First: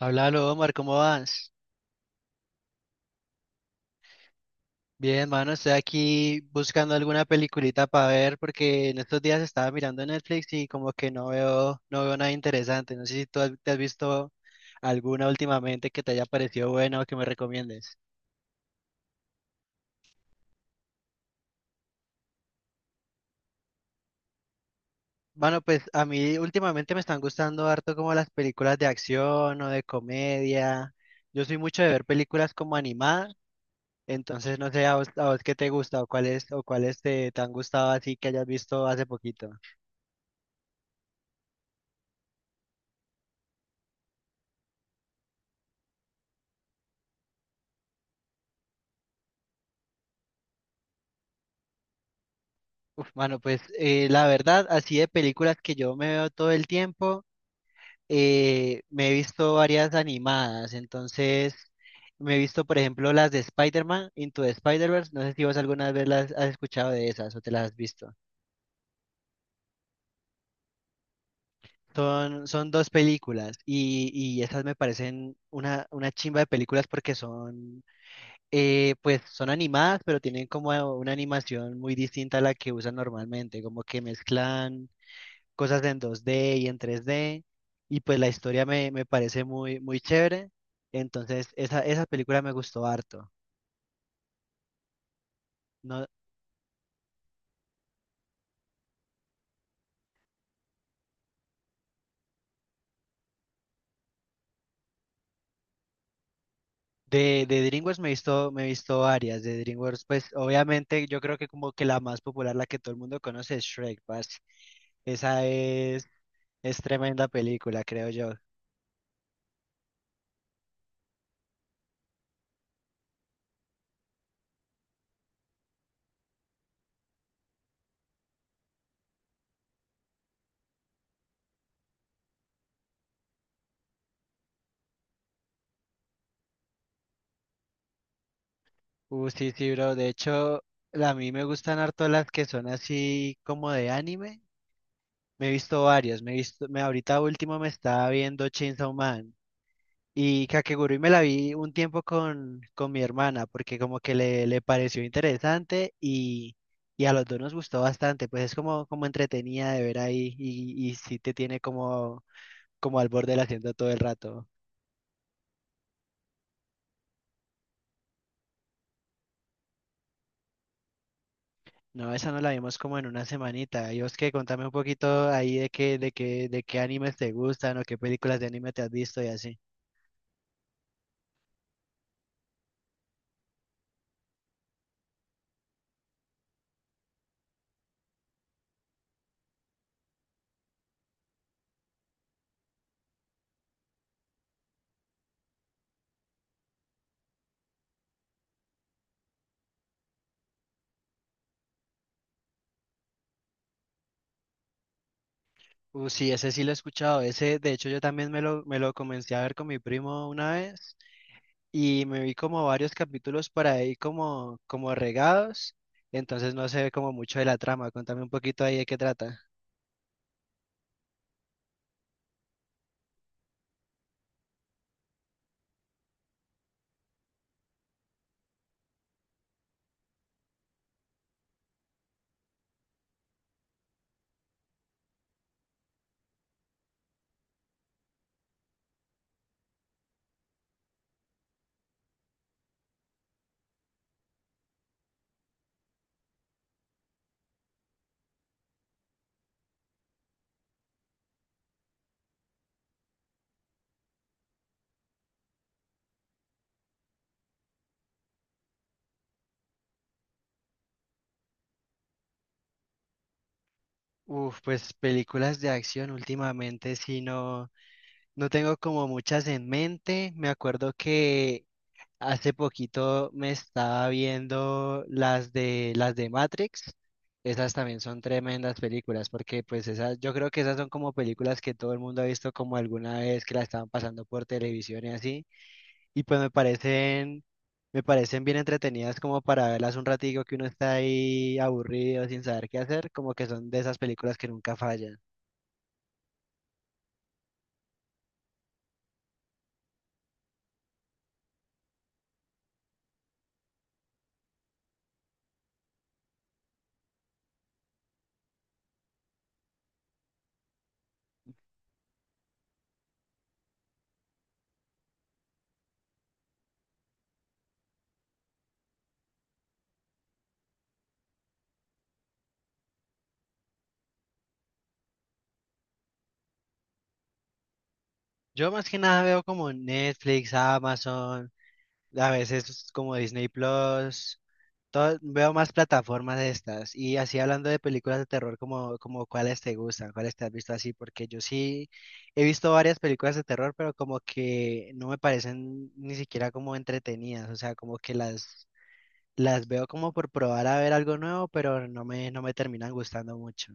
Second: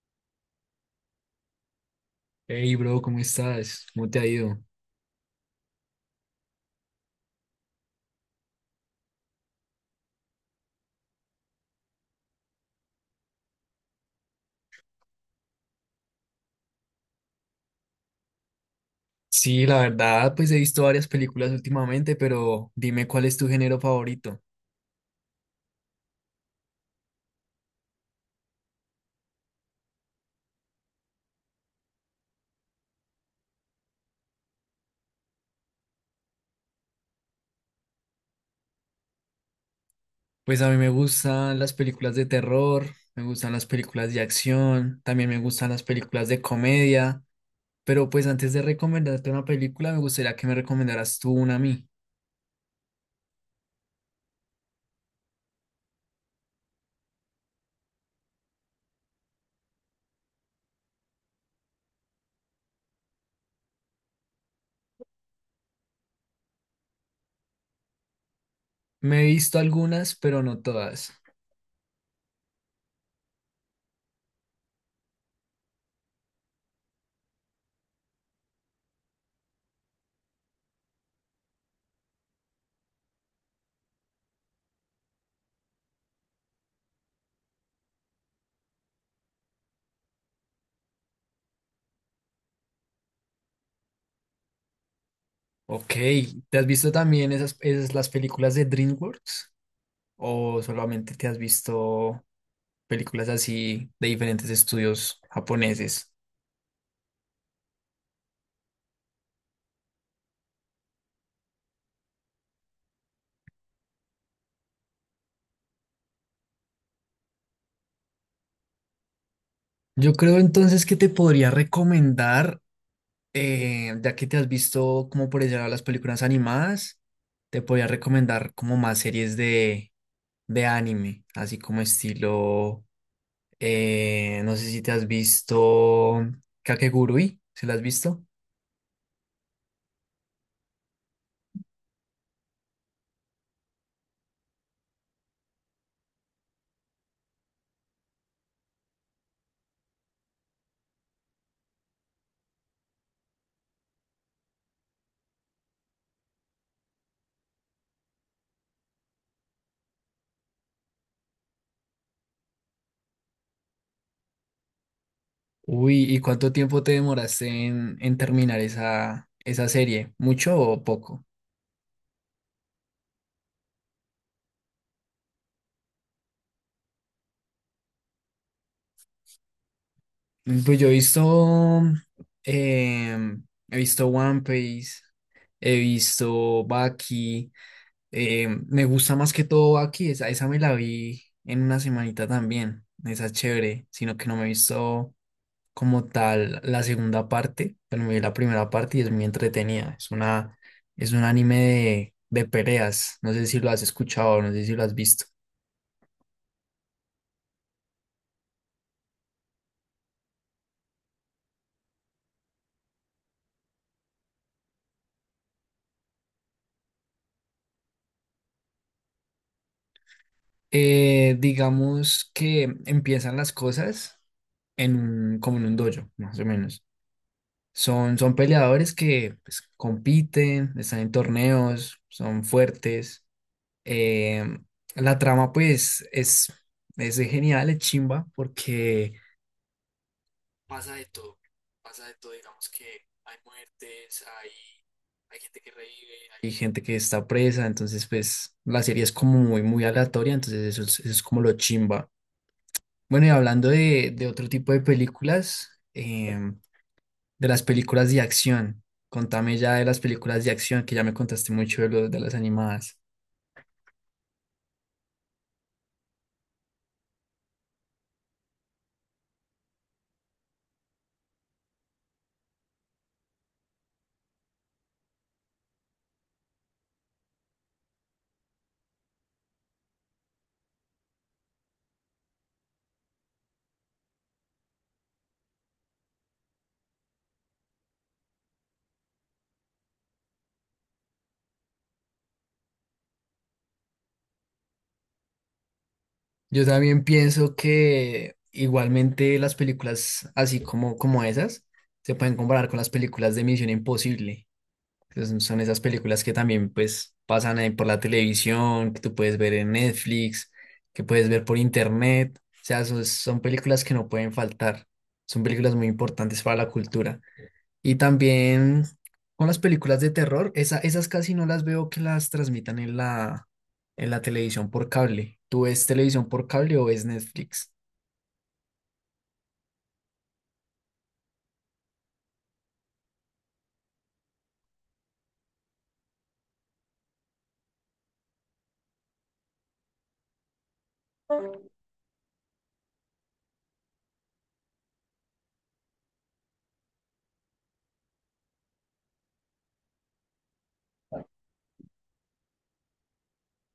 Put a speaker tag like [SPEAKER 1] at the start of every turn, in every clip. [SPEAKER 1] Háblalo, Omar, ¿cómo vas?
[SPEAKER 2] Hey, bro, ¿cómo estás? ¿Cómo te ha ido?
[SPEAKER 1] Bien, mano, estoy aquí buscando alguna peliculita para ver porque en estos días estaba mirando Netflix y como que no veo nada interesante. No sé si te has visto alguna últimamente que te haya parecido buena o que me recomiendes.
[SPEAKER 2] Sí, la verdad, pues he visto varias películas últimamente, pero dime cuál es tu género favorito.
[SPEAKER 1] Bueno, pues a mí últimamente me están gustando harto como las películas de acción o de comedia. Yo soy mucho de ver películas como animadas, entonces no sé a vos qué te gusta o cuáles te han gustado así que hayas visto hace poquito.
[SPEAKER 2] Pues a mí me gustan las películas de terror, me gustan las películas de acción, también me gustan las películas de comedia, pero pues antes de recomendarte una película, me gustaría que me recomendaras tú una a mí.
[SPEAKER 1] Uf, mano, pues la verdad, así de películas que yo me veo todo el tiempo, me he visto varias animadas, entonces me he visto, por ejemplo, las de Spider-Man, Into the Spider-Verse, no sé si vos alguna vez las has escuchado de esas o te las has visto.
[SPEAKER 2] Me he visto algunas, pero no todas.
[SPEAKER 1] Son dos películas y esas me parecen una chimba de películas porque son, pues son animadas, pero tienen como una animación muy distinta a la que usan normalmente, como que mezclan cosas en 2D y en 3D, y pues la historia me parece muy chévere, entonces esa película me gustó harto.
[SPEAKER 2] Ok,
[SPEAKER 1] No,
[SPEAKER 2] ¿te has visto también esas las películas de DreamWorks? ¿O solamente te has visto películas así de diferentes estudios japoneses?
[SPEAKER 1] de DreamWorks me he visto varias, de DreamWorks pues obviamente yo creo que como que la más popular, la que todo el mundo conoce es Shrek, parce. Esa es, es tremenda película, creo yo.
[SPEAKER 2] Yo creo entonces que te podría recomendar, ya que te has visto como por allá las películas animadas, te podría recomendar como más series de anime, así como estilo. No sé si te has visto Kakegurui, ¿se la has visto?
[SPEAKER 1] Sí, bro. De hecho, a mí me gustan harto las que son así como de anime. Me he visto varias. Me he visto, me ahorita último me estaba viendo Chainsaw Man. Y Kakegurui me la vi un tiempo con mi hermana, porque como que le pareció interesante y a los dos nos gustó bastante, pues es como, como entretenida de ver ahí y sí te tiene como, como al borde del asiento todo el rato.
[SPEAKER 2] Uy, ¿y cuánto tiempo te demoraste en, terminar esa serie? ¿Mucho o poco?
[SPEAKER 1] No, esa no la vimos como en una semanita. Y vos que contame un poquito ahí de qué animes te gustan o qué películas de anime te has visto y así.
[SPEAKER 2] Pues yo he visto, he visto One Piece, he visto Baki, me gusta más que todo Baki. Esa me la vi en una semanita también. Esa es chévere, sino que no me he visto como tal la segunda parte, pero me vi la primera parte y es muy entretenida. Es un anime de peleas, no sé si lo has escuchado, no sé si lo has visto.
[SPEAKER 1] Sí, ese sí lo he escuchado. Ese, de hecho, yo también me lo comencé a ver con mi primo una vez. Y me vi como varios capítulos por ahí como, como regados, entonces no sé como mucho de la trama, contame un poquito ahí de qué trata.
[SPEAKER 2] Digamos que empiezan las cosas en como en un dojo, más o menos. Son peleadores que pues compiten, están en torneos, son fuertes. Eh, la trama pues es genial, es chimba, porque pasa de todo, pasa de todo. Digamos que hay muertes, hay gente que revive, hay gente que está presa, entonces pues la serie es como muy, muy aleatoria, entonces eso es como lo chimba. Bueno, y hablando de, otro tipo de películas, de las películas de acción, contame ya de las películas de acción, que ya me contaste mucho de las animadas.
[SPEAKER 1] Uf, pues películas de acción últimamente sí no, no tengo como muchas en mente. Me acuerdo que hace poquito me estaba viendo las de Matrix. Esas también son tremendas películas, porque pues esas, yo creo que esas son como películas que todo el mundo ha visto como alguna vez que la estaban pasando por televisión y así. Y pues me parecen bien entretenidas como para verlas un ratico que uno está ahí aburrido sin saber qué hacer, como que son de esas películas que nunca fallan.
[SPEAKER 2] Yo también pienso que igualmente las películas así como esas se pueden comparar con las películas de Misión Imposible. Entonces, son esas películas que también pues pasan ahí por la televisión, que tú puedes ver en Netflix, que puedes ver por internet. O sea, son películas que no pueden faltar. Son películas muy importantes para la cultura. Y también con las películas de terror, esas casi no las veo que las transmitan en la, televisión por cable. ¿Tú ves televisión por cable o ves Netflix?
[SPEAKER 1] Yo más que nada veo como Netflix, Amazon, a veces como Disney Plus, veo más plataformas de estas. Y así hablando de películas de terror, como, como cuáles te gustan, cuáles te has visto así, porque yo sí he visto varias películas de terror, pero como que no me parecen ni siquiera como entretenidas, o sea, como que las veo como por probar a ver algo nuevo, pero no me terminan gustando mucho.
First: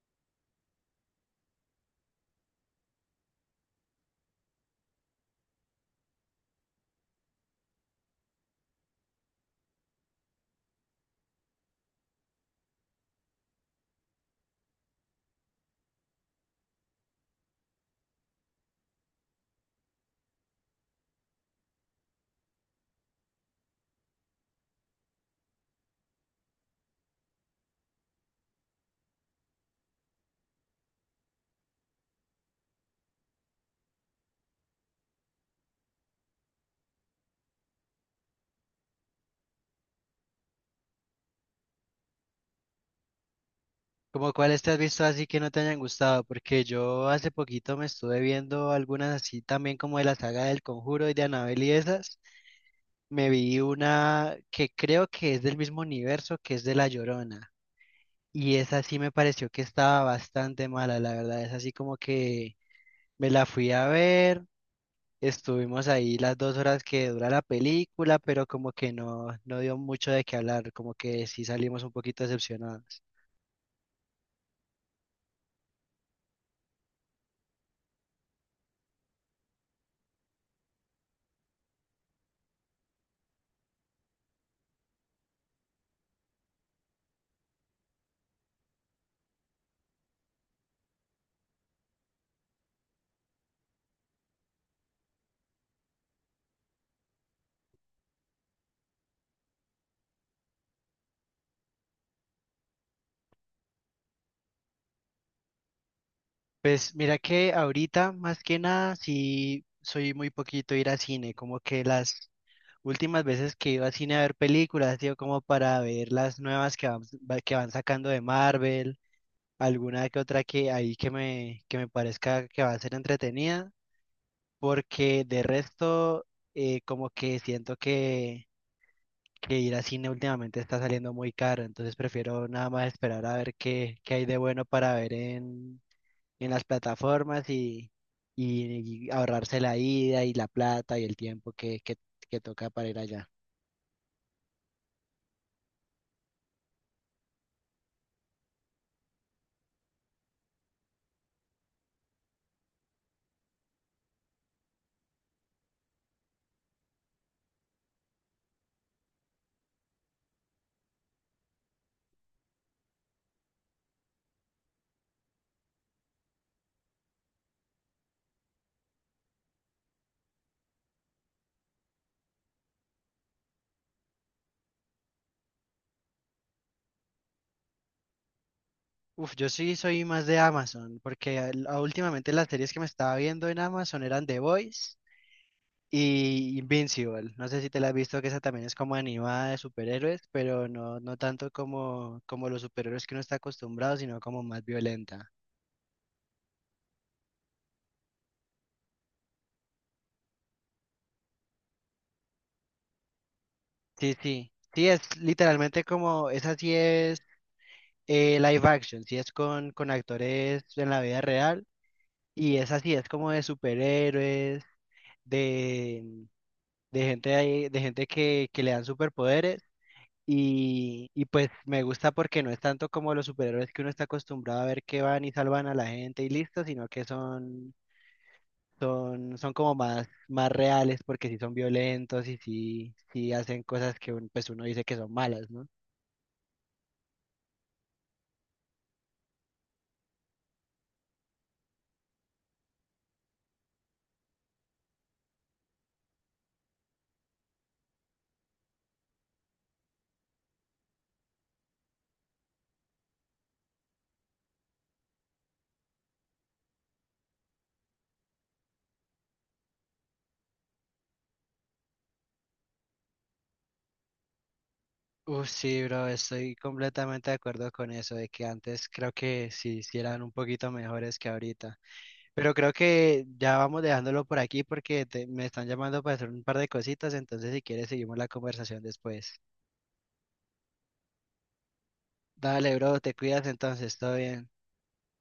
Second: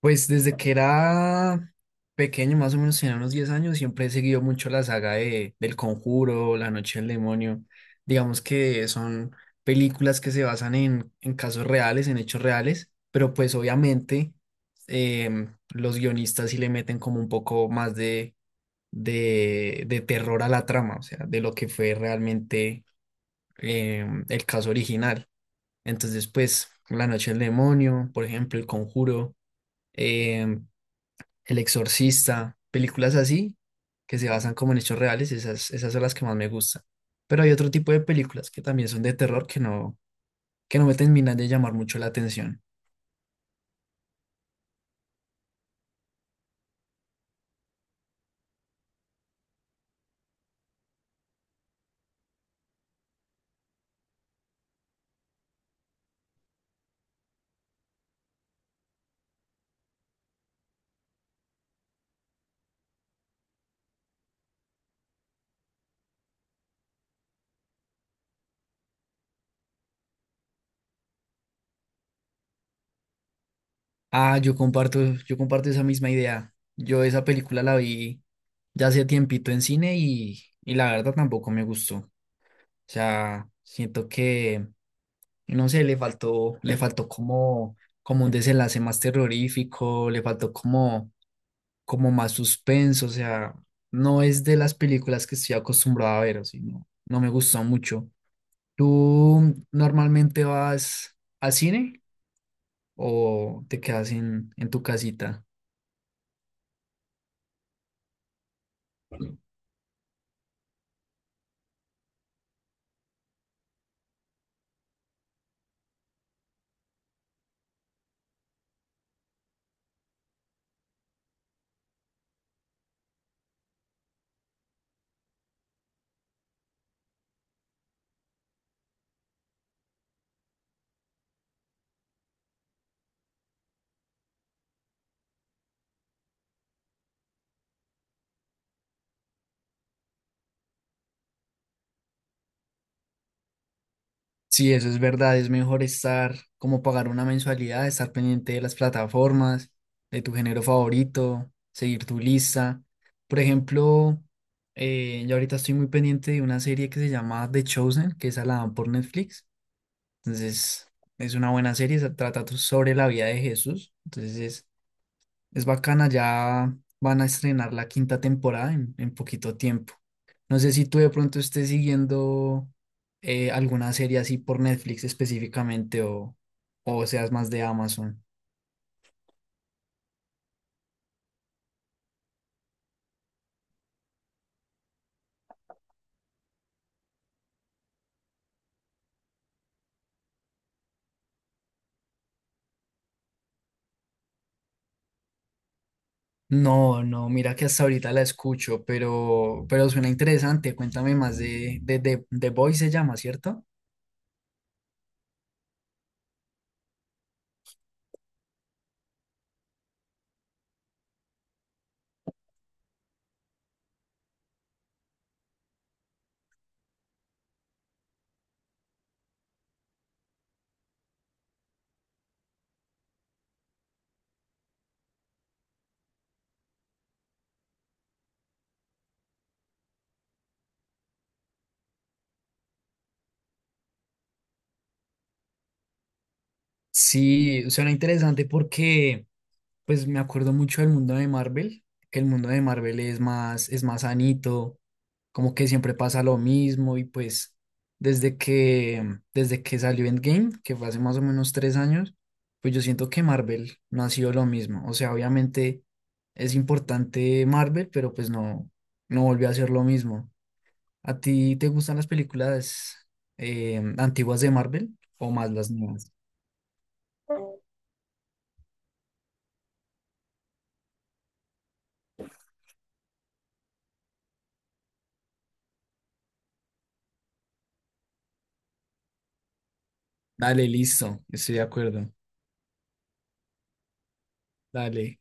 [SPEAKER 2] Pues desde que era pequeño, más o menos tenía unos 10 años, siempre he seguido mucho la saga del Conjuro, La Noche del Demonio. Digamos que son películas que se basan en casos reales, en hechos reales, pero pues obviamente los guionistas sí le meten como un poco más de de terror a la trama, o sea, de lo que fue realmente, el caso original. Entonces, pues, La Noche del Demonio, por ejemplo, El Conjuro, eh, El Exorcista, películas así que se basan como en hechos reales. Esas son las que más me gustan. Pero hay otro tipo de películas que también son de terror que no me terminan de llamar mucho la atención.
[SPEAKER 1] ¿Como cuáles te has visto así que no te hayan gustado? Porque yo hace poquito me estuve viendo algunas así también como de la saga del Conjuro y de Annabelle y esas. Me vi una que creo que es del mismo universo que es de La Llorona. Y esa sí me pareció que estaba bastante mala, la verdad. Es así como que me la fui a ver. Estuvimos ahí las dos horas que dura la película, pero como que no, no dio mucho de qué hablar, como que sí salimos un poquito decepcionados.
[SPEAKER 2] Ah, yo comparto esa misma idea. Yo esa película la vi ya hace tiempito en cine y la verdad tampoco me gustó. O sea, siento que, no sé, le faltó como, como, un desenlace más terrorífico, le faltó como, como más suspenso. O sea, no es de las películas que estoy acostumbrado a ver, o sea, no me gustó mucho. ¿Tú normalmente vas al cine o te quedas en tu casita?
[SPEAKER 1] Pues mira que ahorita, más que nada, sí soy muy poquito ir a cine, como que las últimas veces que iba a cine a ver películas, ha como para ver las nuevas que van, que van sacando de Marvel, alguna que otra que ahí que que me parezca que va a ser entretenida, porque de resto, como que siento que ir a cine últimamente está saliendo muy caro, entonces prefiero nada más esperar a ver qué hay de bueno para ver en las plataformas y ahorrarse la ida y la plata y el tiempo que toca para ir allá.
[SPEAKER 2] Sí, eso es verdad. Es mejor estar como pagar una mensualidad, estar pendiente de las plataformas, de tu género favorito, seguir tu lista. Por ejemplo, yo ahorita estoy muy pendiente de una serie que se llama The Chosen, que esa la dan por Netflix. Entonces, es una buena serie, se trata sobre la vida de Jesús. Entonces, es bacana, ya van a estrenar la quinta temporada en poquito tiempo. No sé si tú de pronto estés siguiendo, alguna serie así por Netflix específicamente o seas más de Amazon.
[SPEAKER 1] Uf, yo sí soy más de Amazon, porque últimamente las series que me estaba viendo en Amazon eran The Boys y Invincible. No sé si te la has visto, que esa también es como animada de superhéroes, pero no, no tanto como, como los superhéroes que uno está acostumbrado, sino como más violenta.
[SPEAKER 2] No, no, mira que hasta ahorita la escucho, pero suena interesante. Cuéntame más de The Boy, se llama, ¿cierto?
[SPEAKER 1] Sí, es literalmente como, esa sí es live action, sí es con actores en la vida real y esa sí es como de superhéroes, de, de gente, de gente que le dan superpoderes y pues me gusta porque no es tanto como los superhéroes que uno está acostumbrado a ver que van y salvan a la gente y listo, sino que son, son como más reales porque sí son violentos y sí hacen cosas que pues uno dice que son malas, ¿no?
[SPEAKER 2] Sí, suena interesante porque pues me acuerdo mucho del mundo de Marvel, que el mundo de Marvel es más sanito, como que siempre pasa lo mismo y pues desde que, desde que salió Endgame, que fue hace más o menos 3 años, pues yo siento que Marvel no ha sido lo mismo. O sea, obviamente es importante Marvel, pero pues no volvió a ser lo mismo. ¿A ti te gustan las películas, antiguas de Marvel o
[SPEAKER 1] Uf,
[SPEAKER 2] más las
[SPEAKER 1] sí, bro,
[SPEAKER 2] nuevas?
[SPEAKER 1] estoy completamente de acuerdo con eso, de que antes creo que sí, sí eran un poquito mejores que ahorita. Pero creo que ya vamos dejándolo por aquí porque me están llamando para hacer un par de cositas, entonces si quieres seguimos la conversación después.
[SPEAKER 2] Dale, listo, estoy de acuerdo.
[SPEAKER 1] Dale, bro, te cuidas entonces, todo bien.
[SPEAKER 2] Dale.